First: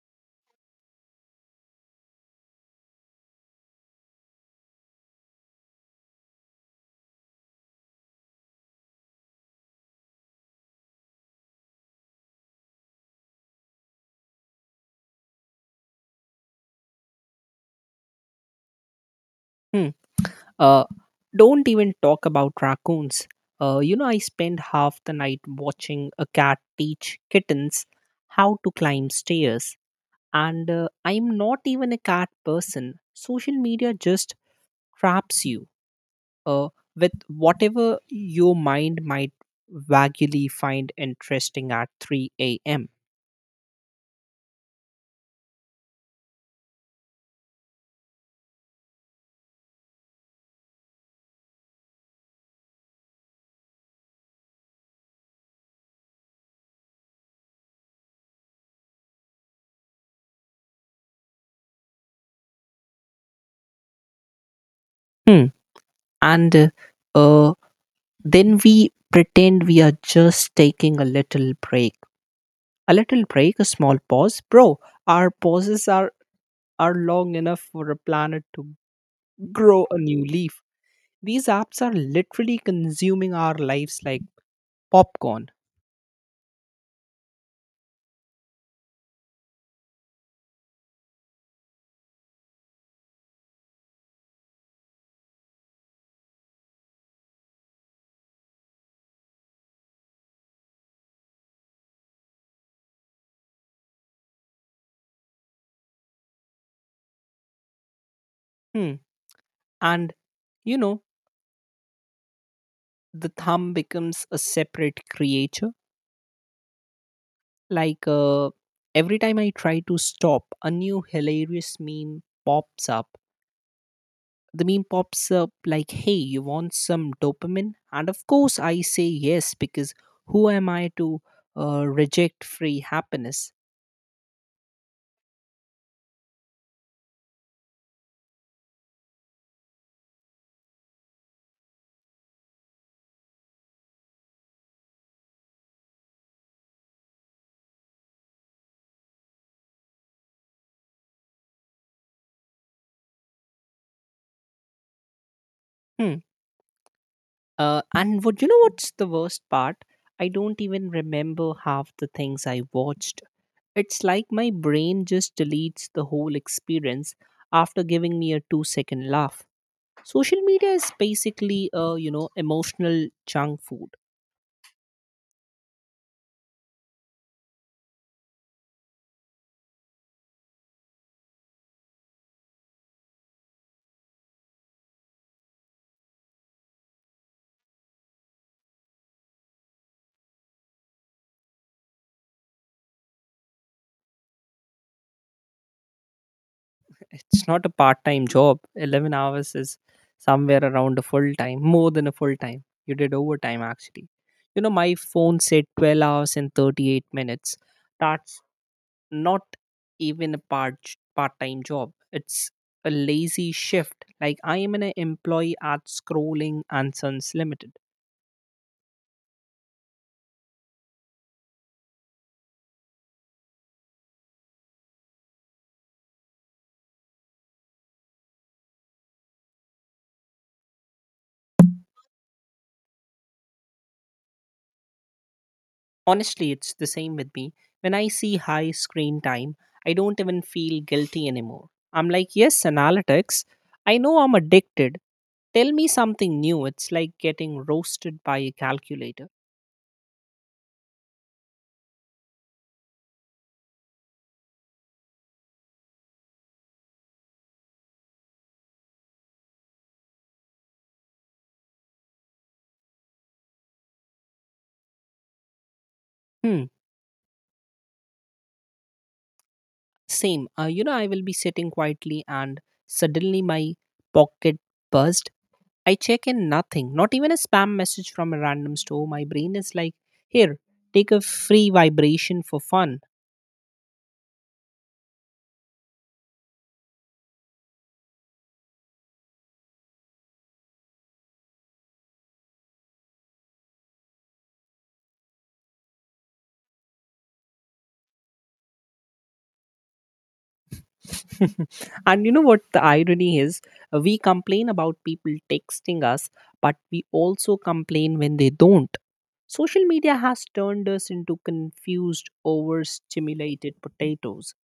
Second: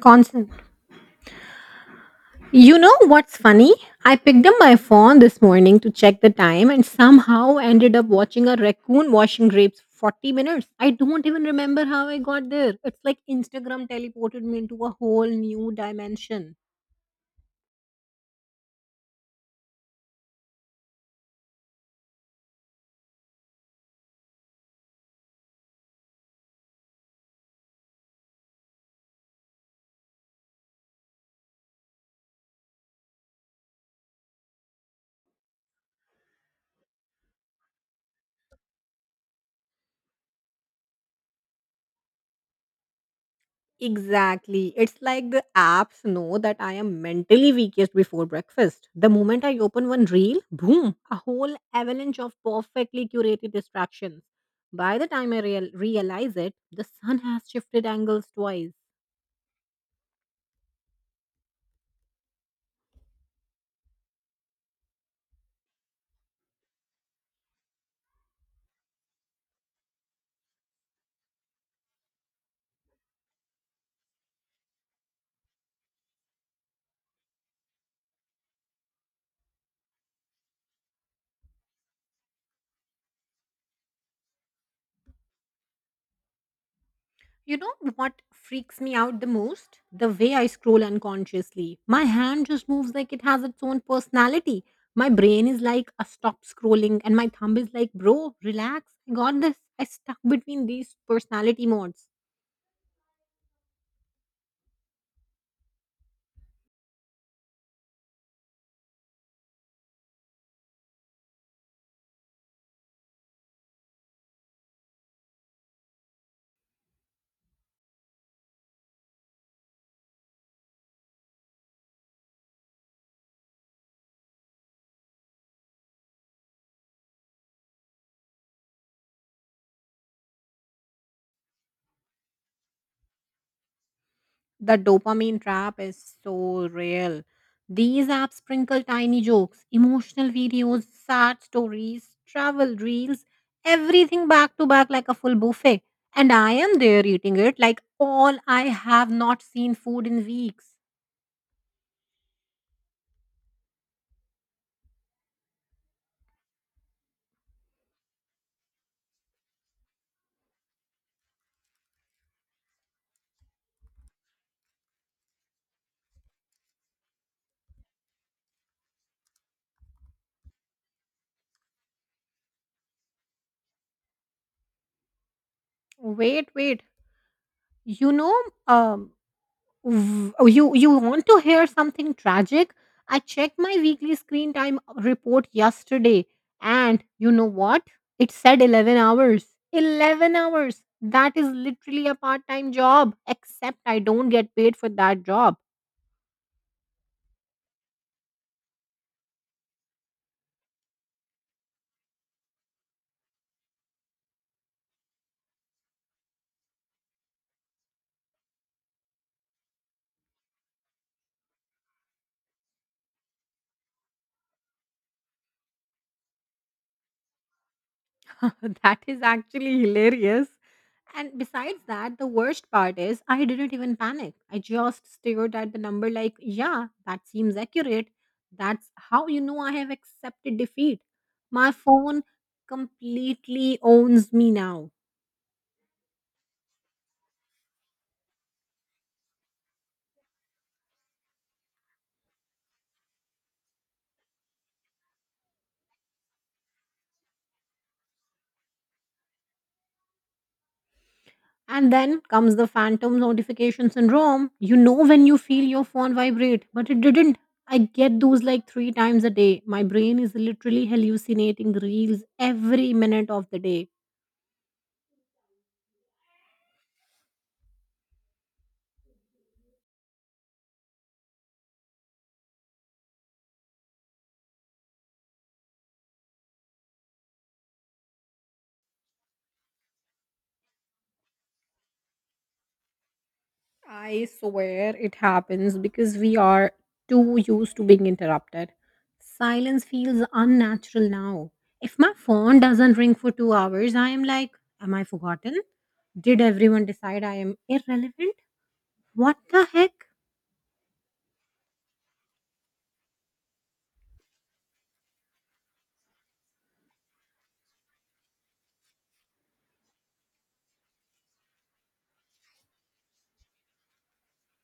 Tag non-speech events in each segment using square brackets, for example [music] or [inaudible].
Constant. You know what's funny? I picked up my phone this morning to check the time and somehow ended up watching a raccoon washing grapes for 40 minutes. I don't even remember how I got there. It's like Instagram teleported me into a whole new dimension. Hmm. Uh, don't even talk about raccoons. I spend half the night watching a cat teach kittens how to climb stairs. And I'm not even a cat person. Social media just traps you uh, with whatever your mind might vaguely find interesting at 3 a.m. Exactly. It's like the apps know that I am mentally weakest before breakfast. The moment I open one reel, boom, a whole avalanche of perfectly curated distractions. By the time I realize it, the sun has shifted angles twice. Hmm. And uh, then we pretend we are just taking a little break. A little break, a small pause. Bro, our pauses are long enough for a planet to grow a new leaf. These apps are literally consuming our lives like popcorn. You know what freaks me out the most? The way I scroll unconsciously. My hand just moves like it has its own personality. My brain is like, a stop scrolling, and my thumb is like, bro, relax. I got this. I stuck between these personality modes. Hmm. And, you know, the thumb becomes a separate creature. Like, every time I try to stop, a new hilarious meme pops up. The meme pops up like, hey, you want some dopamine? And of course, I say yes because who am I to reject free happiness? The dopamine trap is so real. These apps sprinkle tiny jokes, emotional videos, sad stories, travel reels, everything back to back like a full buffet. And I am there eating it like all I have not seen food in weeks. Hmm. And what you know what's the worst part? I don't even remember half the things I watched. It's like my brain just deletes the whole experience after giving me a 2 second laugh. Social media is basically a, emotional junk food. Wait, wait. You know, um, oh, you want to hear something tragic. I checked my weekly screen time report yesterday, and you know what it said? 11 hours. 11 hours. That is literally a part time job, except I don't get paid for that job. It's not a part time job. 11 hours is somewhere around a full time, more than a full time. You did overtime actually. You know, my phone said 12 hours and 38 minutes. That's not even a part time job. It's a lazy shift. Like I am an employee at Scrolling and Sons Limited. [laughs] That is actually hilarious. And besides that, the worst part is I didn't even panic. I just stared at the number like, yeah, that seems accurate. That's how you know I have accepted defeat. My phone completely owns me now. Honestly, it's the same with me. When I see high screen time, I don't even feel guilty anymore. I'm like, yes, analytics. I know I'm addicted. Tell me something new. It's like getting roasted by a calculator. And then comes the phantom notification syndrome. You know when you feel your phone vibrate, but it didn't. I get those like three times a day. My brain is literally hallucinating reels every minute of the day. Hmm. Same. I will be sitting quietly and suddenly my pocket buzzed. I check in nothing, not even a spam message from a random store. My brain is like, here, take a free vibration for fun. I swear it happens because we are too used to being interrupted. Silence feels unnatural now. If my phone doesn't ring for 2 hours, I am like, am I forgotten? Did everyone decide I am irrelevant? What the heck? [laughs] And you know what the irony is? We complain about people texting us, but we also complain when they don't. Social media has turned us into confused, overstimulated potatoes.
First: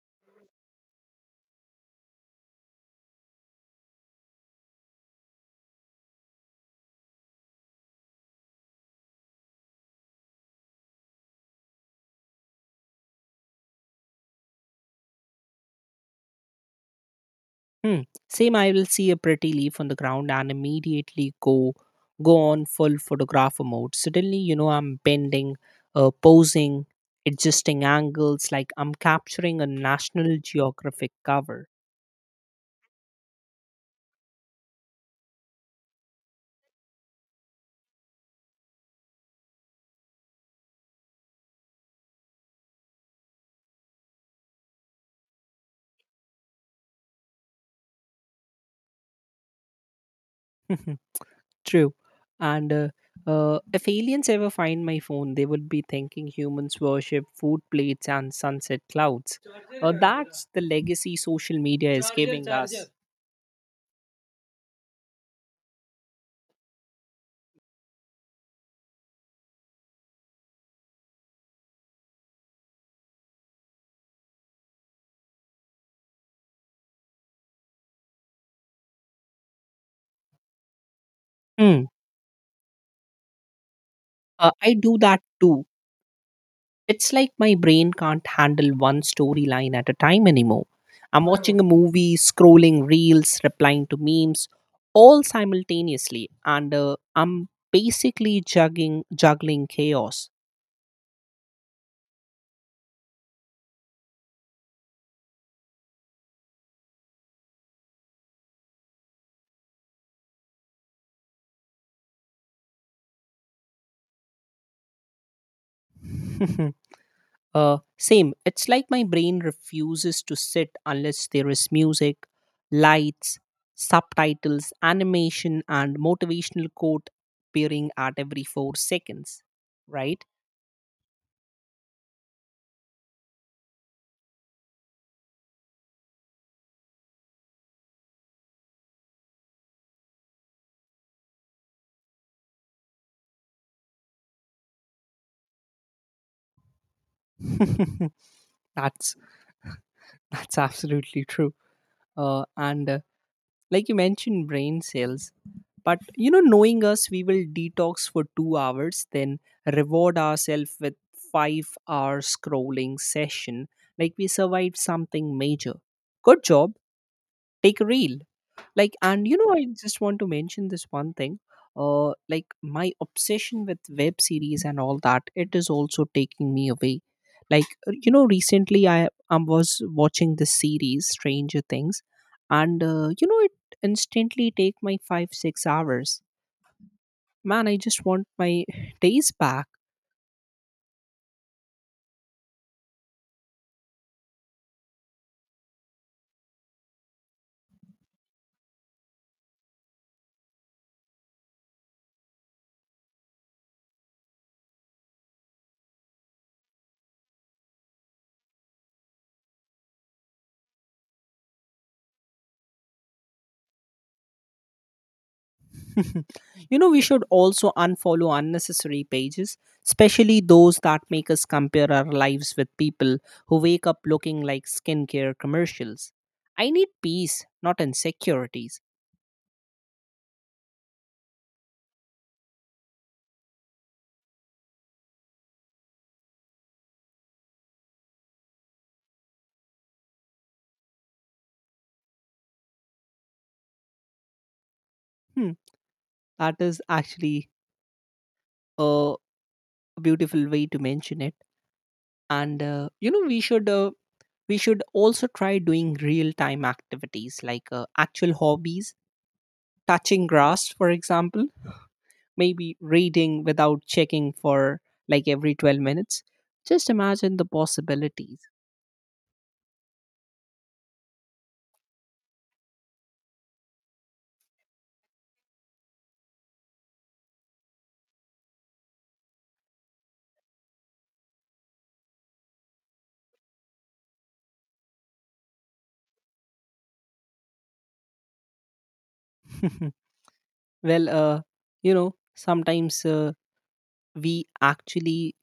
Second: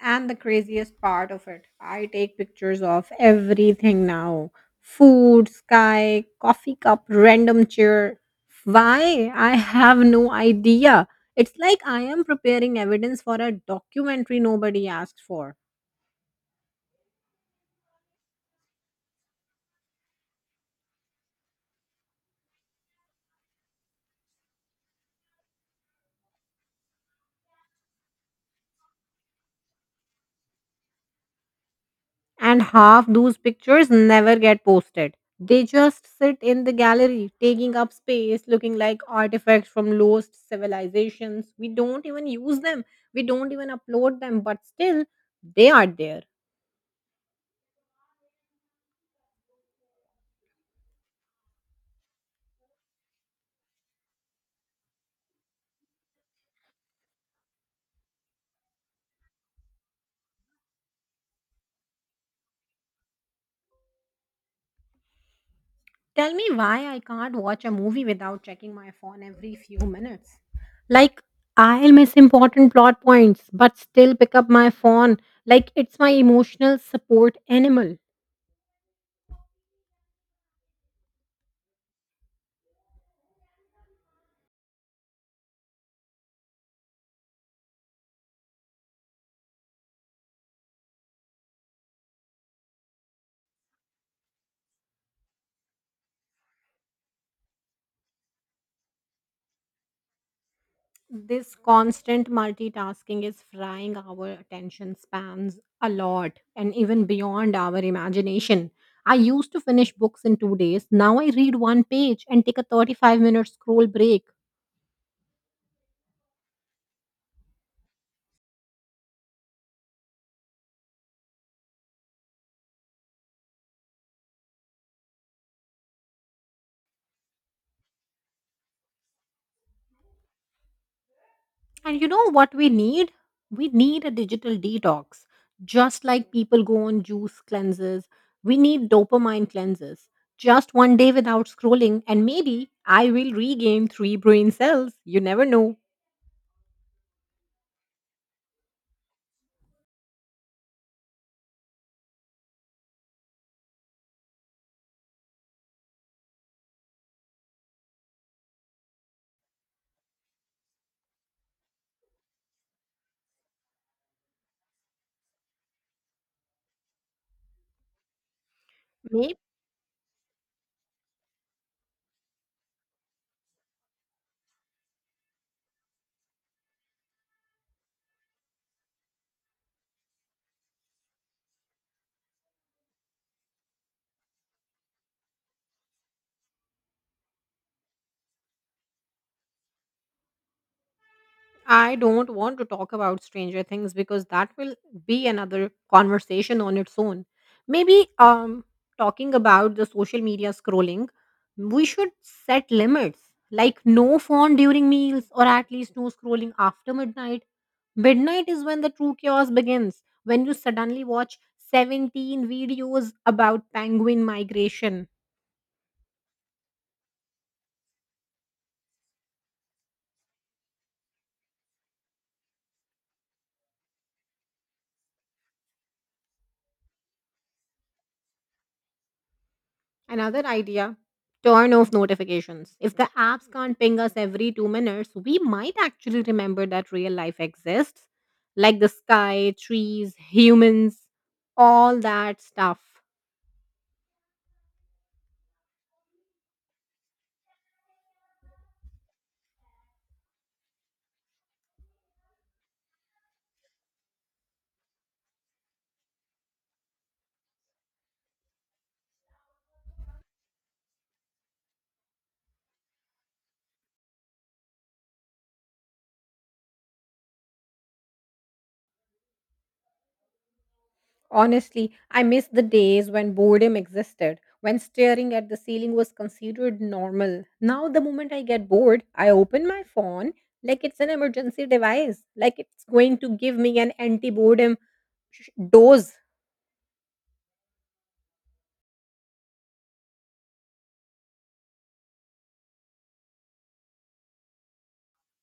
And the craziest part of it, I take pictures of everything now: food, sky, coffee cup, random chair. Why? I have no idea. It's like I am preparing evidence for a documentary nobody asked for. Hmm. Same, I will see a pretty leaf on the ground and immediately go on full photographer mode. Suddenly, I'm bending, posing, adjusting angles like I'm capturing a National Geographic cover. And half those pictures never get posted. They just sit in the gallery, taking up space, looking like artifacts from lost civilizations. We don't even use them, we don't even upload them, but still, they are there. [laughs] Mhm. True. And if aliens ever find my phone, they would be thinking humans worship food plates and sunset clouds. That's the legacy social media is giving us. Tell me why I can't watch a movie without checking my phone every few minutes. Like, I'll miss important plot points, but still pick up my phone like it's my emotional support animal. Mm. I do that too. It's like my brain can't handle one storyline at a time anymore. I'm watching a movie, scrolling reels, replying to memes, all simultaneously, and I'm basically juggling chaos. This constant multitasking is frying our attention spans a lot and even beyond our imagination. I used to finish books in 2 days. Now I read one page and take a 35-minute scroll break. [laughs] Same. It's like my brain refuses to sit unless there is music, lights, subtitles, animation, and motivational quote appearing at every 4 seconds. Right? And you know what we need? We need a digital detox. Just like people go on juice cleanses, we need dopamine cleanses. Just one day without scrolling, and maybe I will regain three brain cells. You never know. [laughs] That's That's absolutely true. And like you mentioned, brain cells. But you know, knowing us, we will detox for 2 hours, then reward ourselves with 5 hour scrolling session, like we survived something major. Good job. Take a reel. And you Maybe. know, I just want to mention this one thing. Like my obsession with web series and all that, it is also taking me away. Like recently, I was watching this series, Stranger Things, and it instantly take my 5 6 hours. Man, I just want my [laughs] days back. I don't want to talk about Stranger Things because that will be another conversation on its own. Maybe talking about the social media scrolling, we should set limits like no phone during meals or at least no scrolling after midnight. Midnight is when the true chaos begins, when you suddenly watch 17 videos about penguin migration. [laughs] We should also unfollow unnecessary pages, especially those that make us compare our lives with people who wake up looking like skincare commercials. I need peace, not insecurities. Another idea, turn off notifications. If the apps can't ping us every 2 minutes, we might actually remember that real life exists, like the sky, trees, humans, all that stuff. Hmm, that is actually a beautiful way to mention it. And we should also try doing real time activities, like actual hobbies, touching grass, for example, maybe reading without checking for like every 12 minutes. Just imagine the possibilities. Honestly, I miss the days when boredom existed, when staring at the ceiling was considered normal. Now, the moment I get bored, I open my phone like it's an emergency device, like it's going to give me an anti boredom dose. [laughs] Well, sometimes we actually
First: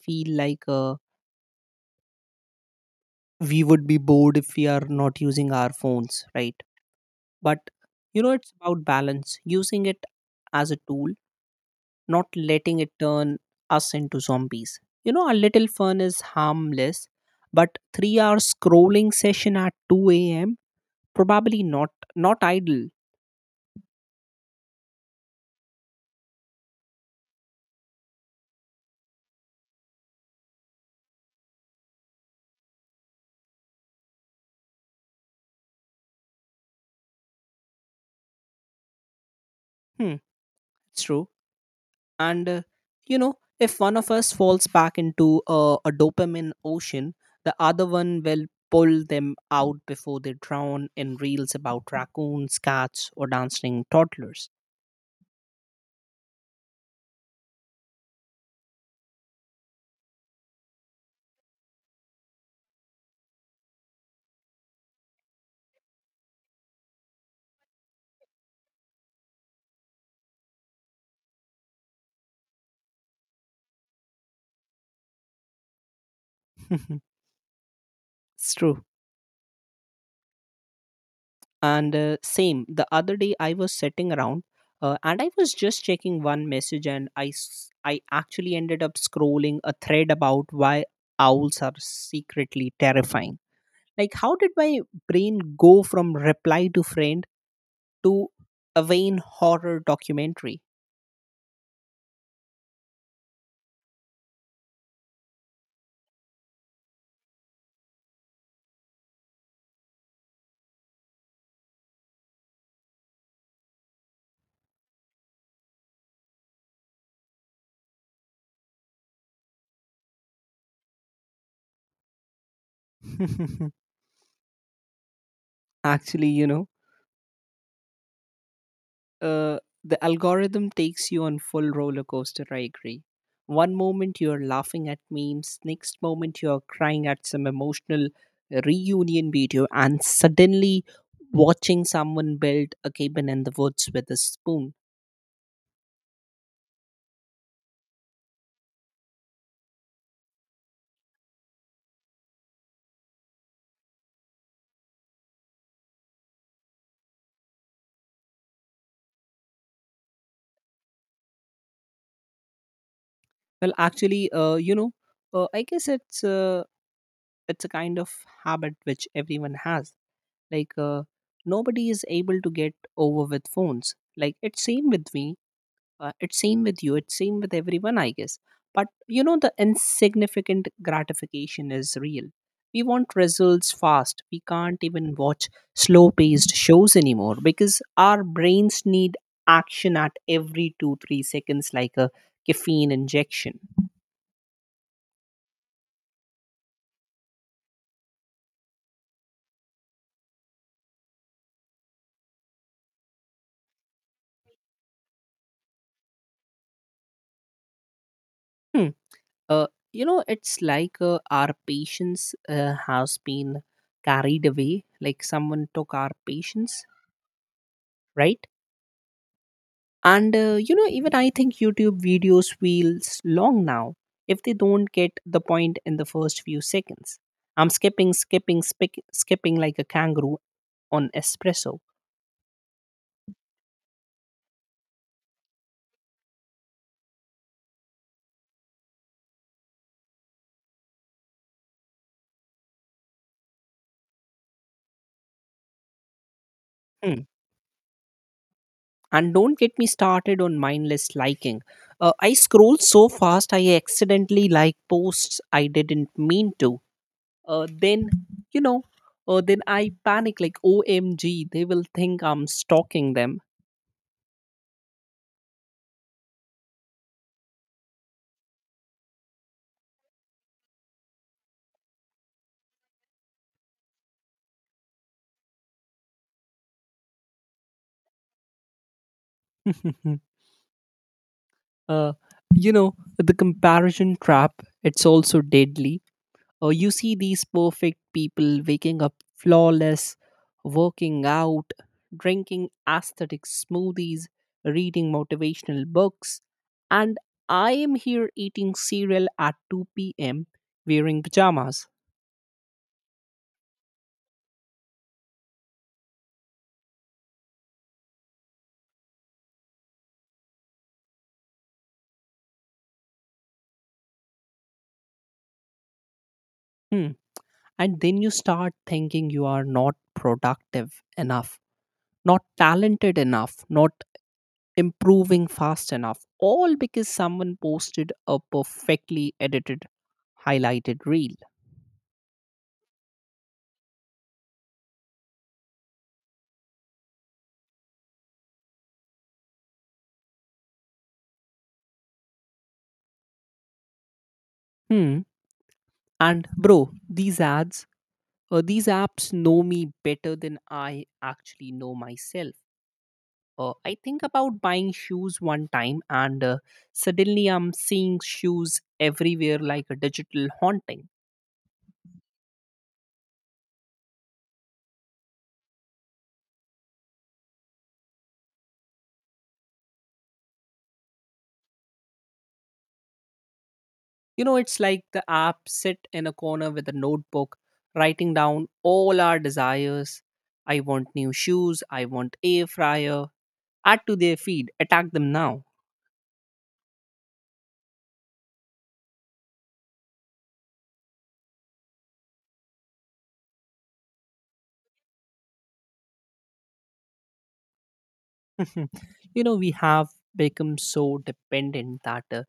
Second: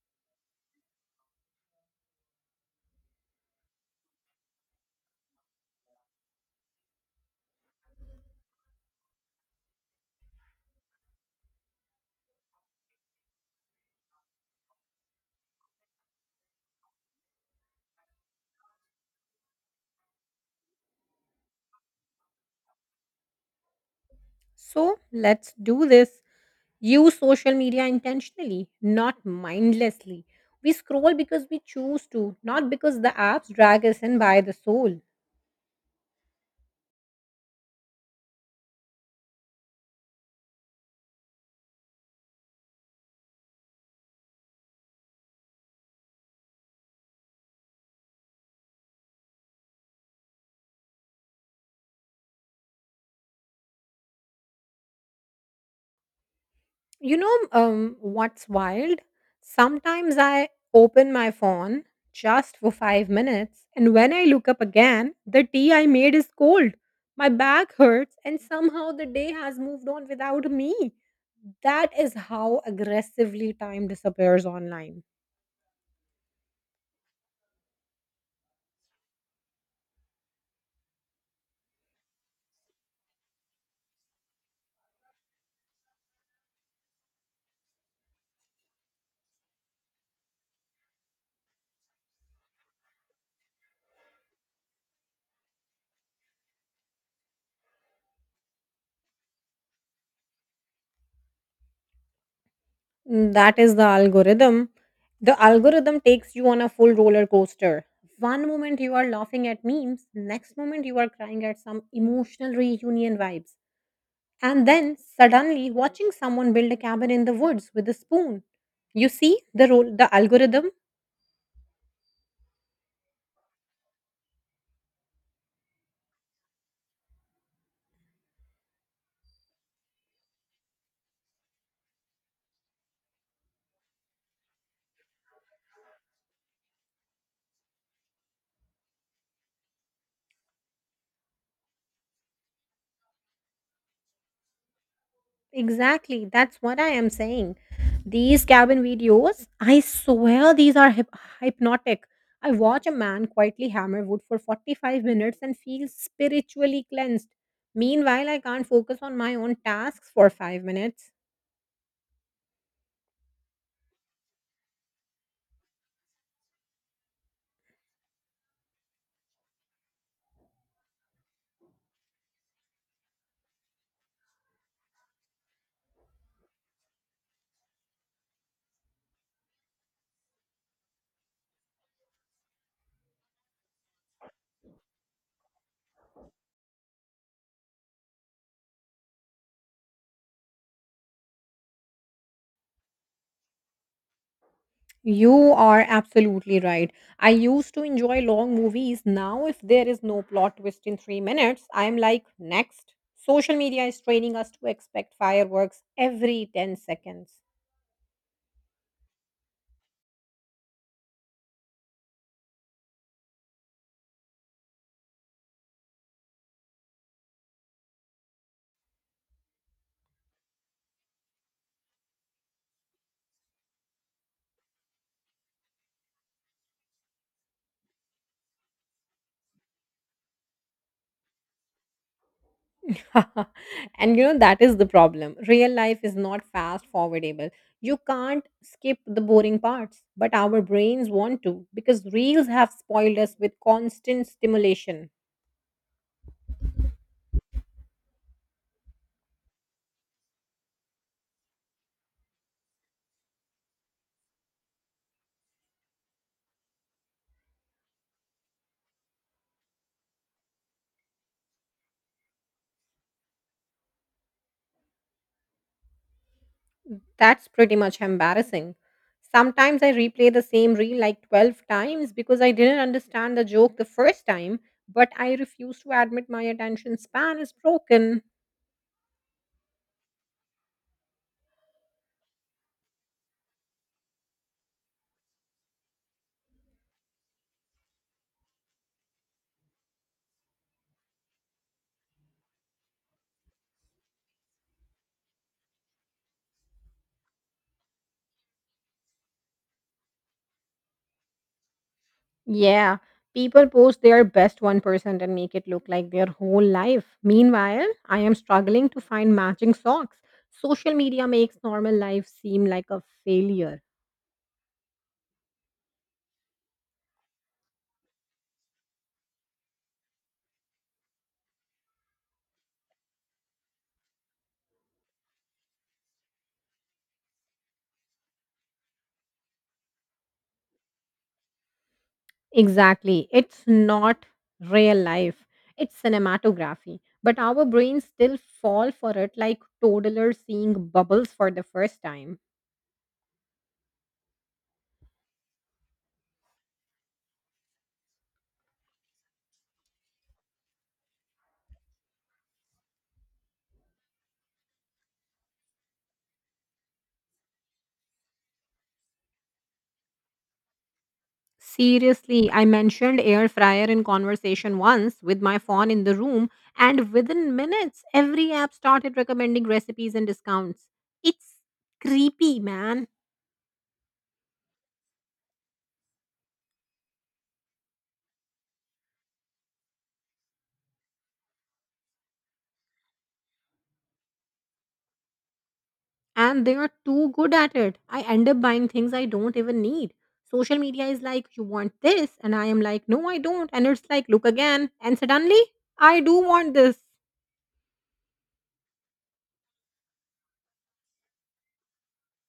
feel like we would be bored if we are not using our phones, right? But it's about balance, using it as a tool, not letting it turn us into zombies. You know, a little fun is harmless, but 3 hour scrolling session at 2 a.m. probably not, not ideal. So let's do this. Use social media intentionally, not mindlessly. We scroll because we choose to, not because the apps drag us in by the soul. Hmm, it's true. And you know if one of us falls back into a dopamine ocean, the other one will pull them out before they drown in reels about raccoons, cats, or dancing toddlers. You know, what's wild? Sometimes I open my phone just for 5 minutes, and when I look up again, the tea I made is cold. My back hurts, and somehow the day has moved on without me. That is how aggressively time disappears online. [laughs] It's true. And same, the other day I was sitting around, and I was just checking one message, and I actually ended up scrolling a thread about why owls are secretly terrifying, like how did my brain go from reply to friend to a vain horror documentary. Mm, that is the algorithm. The algorithm takes you on a full roller coaster. One moment you are laughing at memes, next moment you are crying at some emotional reunion vibes. And then suddenly watching someone build a cabin in the woods with a spoon. You see, the role the algorithm. [laughs] Actually, the algorithm takes you on full roller coaster. I agree. One moment you're laughing at memes, next moment you're crying at some emotional reunion video, and suddenly watching someone build a cabin in the woods with a spoon. Exactly. That's what I am saying. These cabin videos, I swear these are hypnotic. I watch a man quietly hammer wood for 45 minutes and feel spiritually cleansed. Meanwhile, I can't focus on my own tasks for 5 minutes. Well, actually, I guess it's a kind of habit which everyone has. Like nobody is able to get over with phones. Like it's same with me, it's same with you, it's same with everyone, I guess. But the insignificant gratification is real. We want results fast. We can't even watch slow paced shows anymore because our brains need action at every 2 3 seconds, like a caffeine injection. You are absolutely right. I used to enjoy long movies. Now, if there is no plot twist in 3 minutes, I am like, next. Social media is training us to expect fireworks every 10 seconds. Hmm. It's like our patience has been carried away. Like someone took our patience, right? And even I think YouTube videos feels long now if they don't get the point in the first few seconds. I'm skipping, skipping, skipping like a kangaroo on espresso. [laughs] And you know that is the problem. Real life is not fast forwardable. You can't skip the boring parts, but our brains want to, because reels have spoiled us with constant stimulation. Hmm. And don't get me started on mindless liking. I scroll so fast I accidentally like posts I didn't mean to then you know then I panic like OMG, they will think I'm stalking them. That's pretty much embarrassing. Sometimes I replay the same reel like 12 times because I didn't understand the joke the first time, but I refuse to admit my attention span is broken. [laughs] uh, you know, the comparison trap, it's also deadly. You see these perfect people waking up flawless, working out, drinking aesthetic smoothies, reading motivational books, and I am here eating cereal at 2 p.m, wearing pajamas. Yeah, people post their best 1% and make it look like their whole life. Meanwhile, I am struggling to find matching socks. Social media makes normal life seem like a failure. Hmm. And then you start thinking you are not productive enough, not talented enough, not improving fast enough, all because someone posted a perfectly edited highlighted reel. Exactly. It's not real life, it's cinematography. But our brains still fall for it like toddlers seeing bubbles for the first time. Hmm. And bro, these apps know me better than I actually know myself. I think about buying shoes one time, and suddenly I'm seeing shoes everywhere like a digital haunting. Seriously, I mentioned air fryer in conversation once with my phone in the room, and within minutes, every app started recommending recipes and discounts. It's creepy, man. You know, it's like the app sit in a corner with a notebook, writing down all our desires. I want new shoes. I want air fryer. Add to their feed. Attack them now. And they are too good at it. I end up buying things I don't even need. Social media is like, you want this? And I am like, no, I don't. And it's like, look again. And suddenly, I do want this. [laughs] We have become so dependent that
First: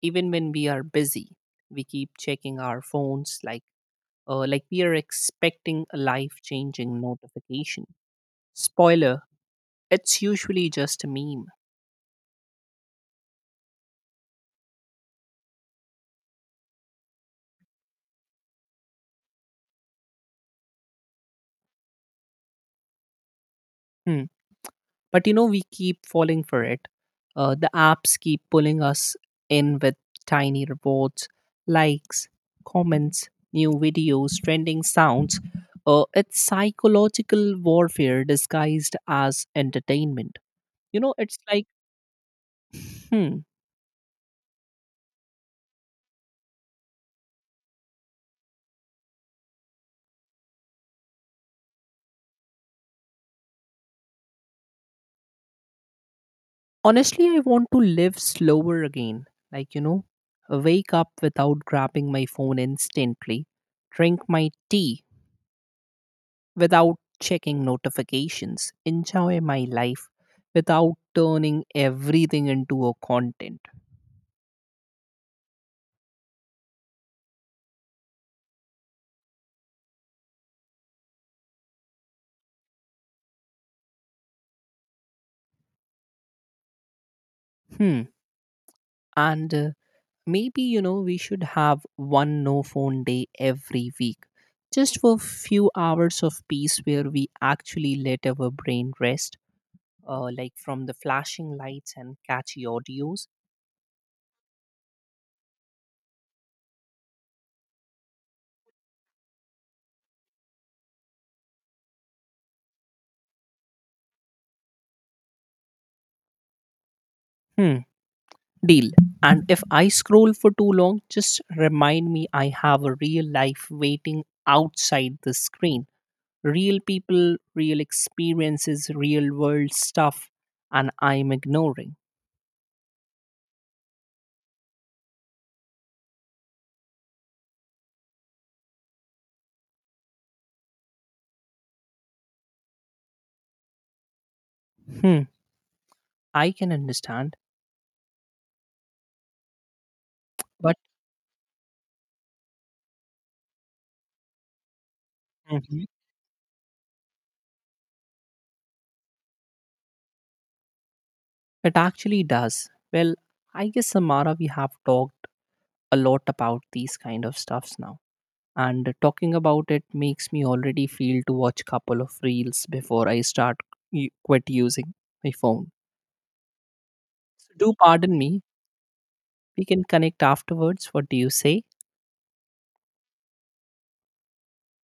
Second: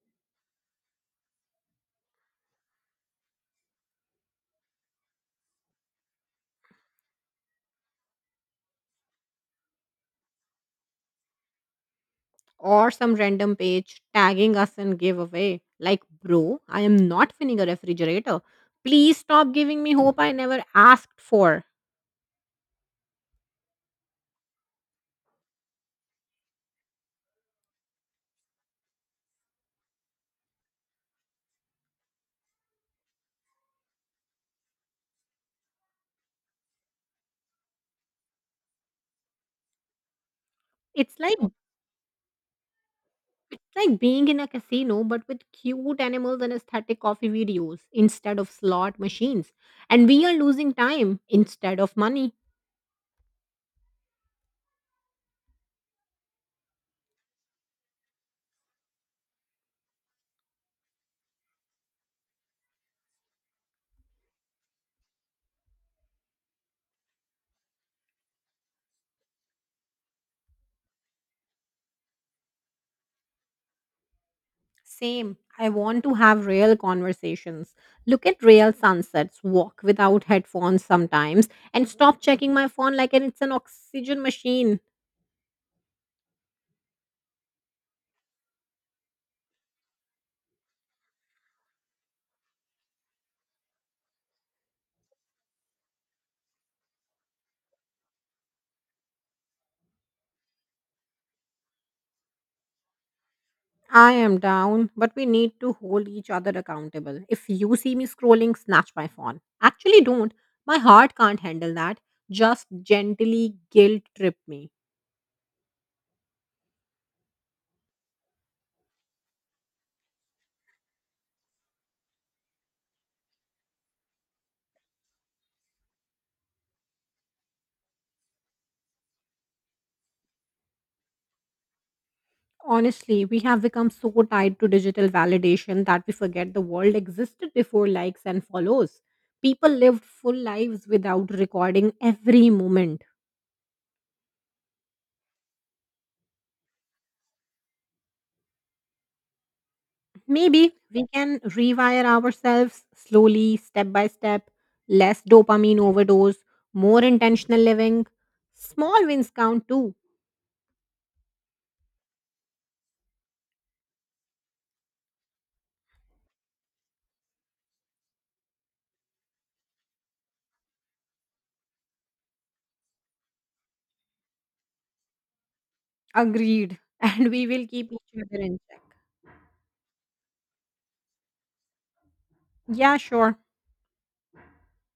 even when we are busy, we keep checking our phones, like we are expecting a life changing notification. Spoiler, it's usually just a meme. Or some random page tagging us in giveaway. Like, bro, I am not winning a refrigerator. Please stop giving me hope I never asked for. Hmm. But we keep falling for it. The apps keep pulling us in with tiny rewards, likes, comments, new videos, trending sounds. It's psychological warfare disguised as entertainment. You know, It's like it's like. Hmm. it's like being in a casino but with cute animals and aesthetic coffee videos instead of slot machines. And we are losing time instead of money. Honestly, I want to live slower again. Like, wake up without grabbing my phone instantly, drink my tea without checking notifications, enjoy my life without turning everything into a content. Same. I want to have real conversations. Look at real sunsets, walk without headphones sometimes, and stop checking my phone like it's an oxygen machine. Hmm. And maybe we should have one no phone day every week, just for few hours of peace where we actually let our brain rest, like from the flashing lights and catchy audios. I am down, but we need to hold each other accountable. If you see me scrolling, snatch my phone. Actually, don't. My heart can't handle that. Just gently guilt trip me. Hmm, deal. And if I scroll for too long, just remind me I have a real life waiting outside the screen, real people, real experiences, real world stuff, and I'm ignoring. Honestly, we have become so tied to digital validation that we forget the world existed before likes and follows. People lived full lives without recording every moment. Hmm, I can understand, Maybe but we can rewire ourselves slowly, step by step, less dopamine Mhm. overdose, more intentional living. Small wins count too. It actually does. Well, I guess Samara, we have talked a lot about these kind of stuffs now. And talking about it makes me already feel to watch couple of reels before I start quit using my phone. Agreed. [laughs] And we So will do keep each pardon other me. in check. We can connect afterwards. What do you say? Yeah, sure.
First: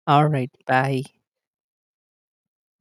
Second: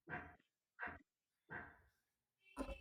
All right. Bye.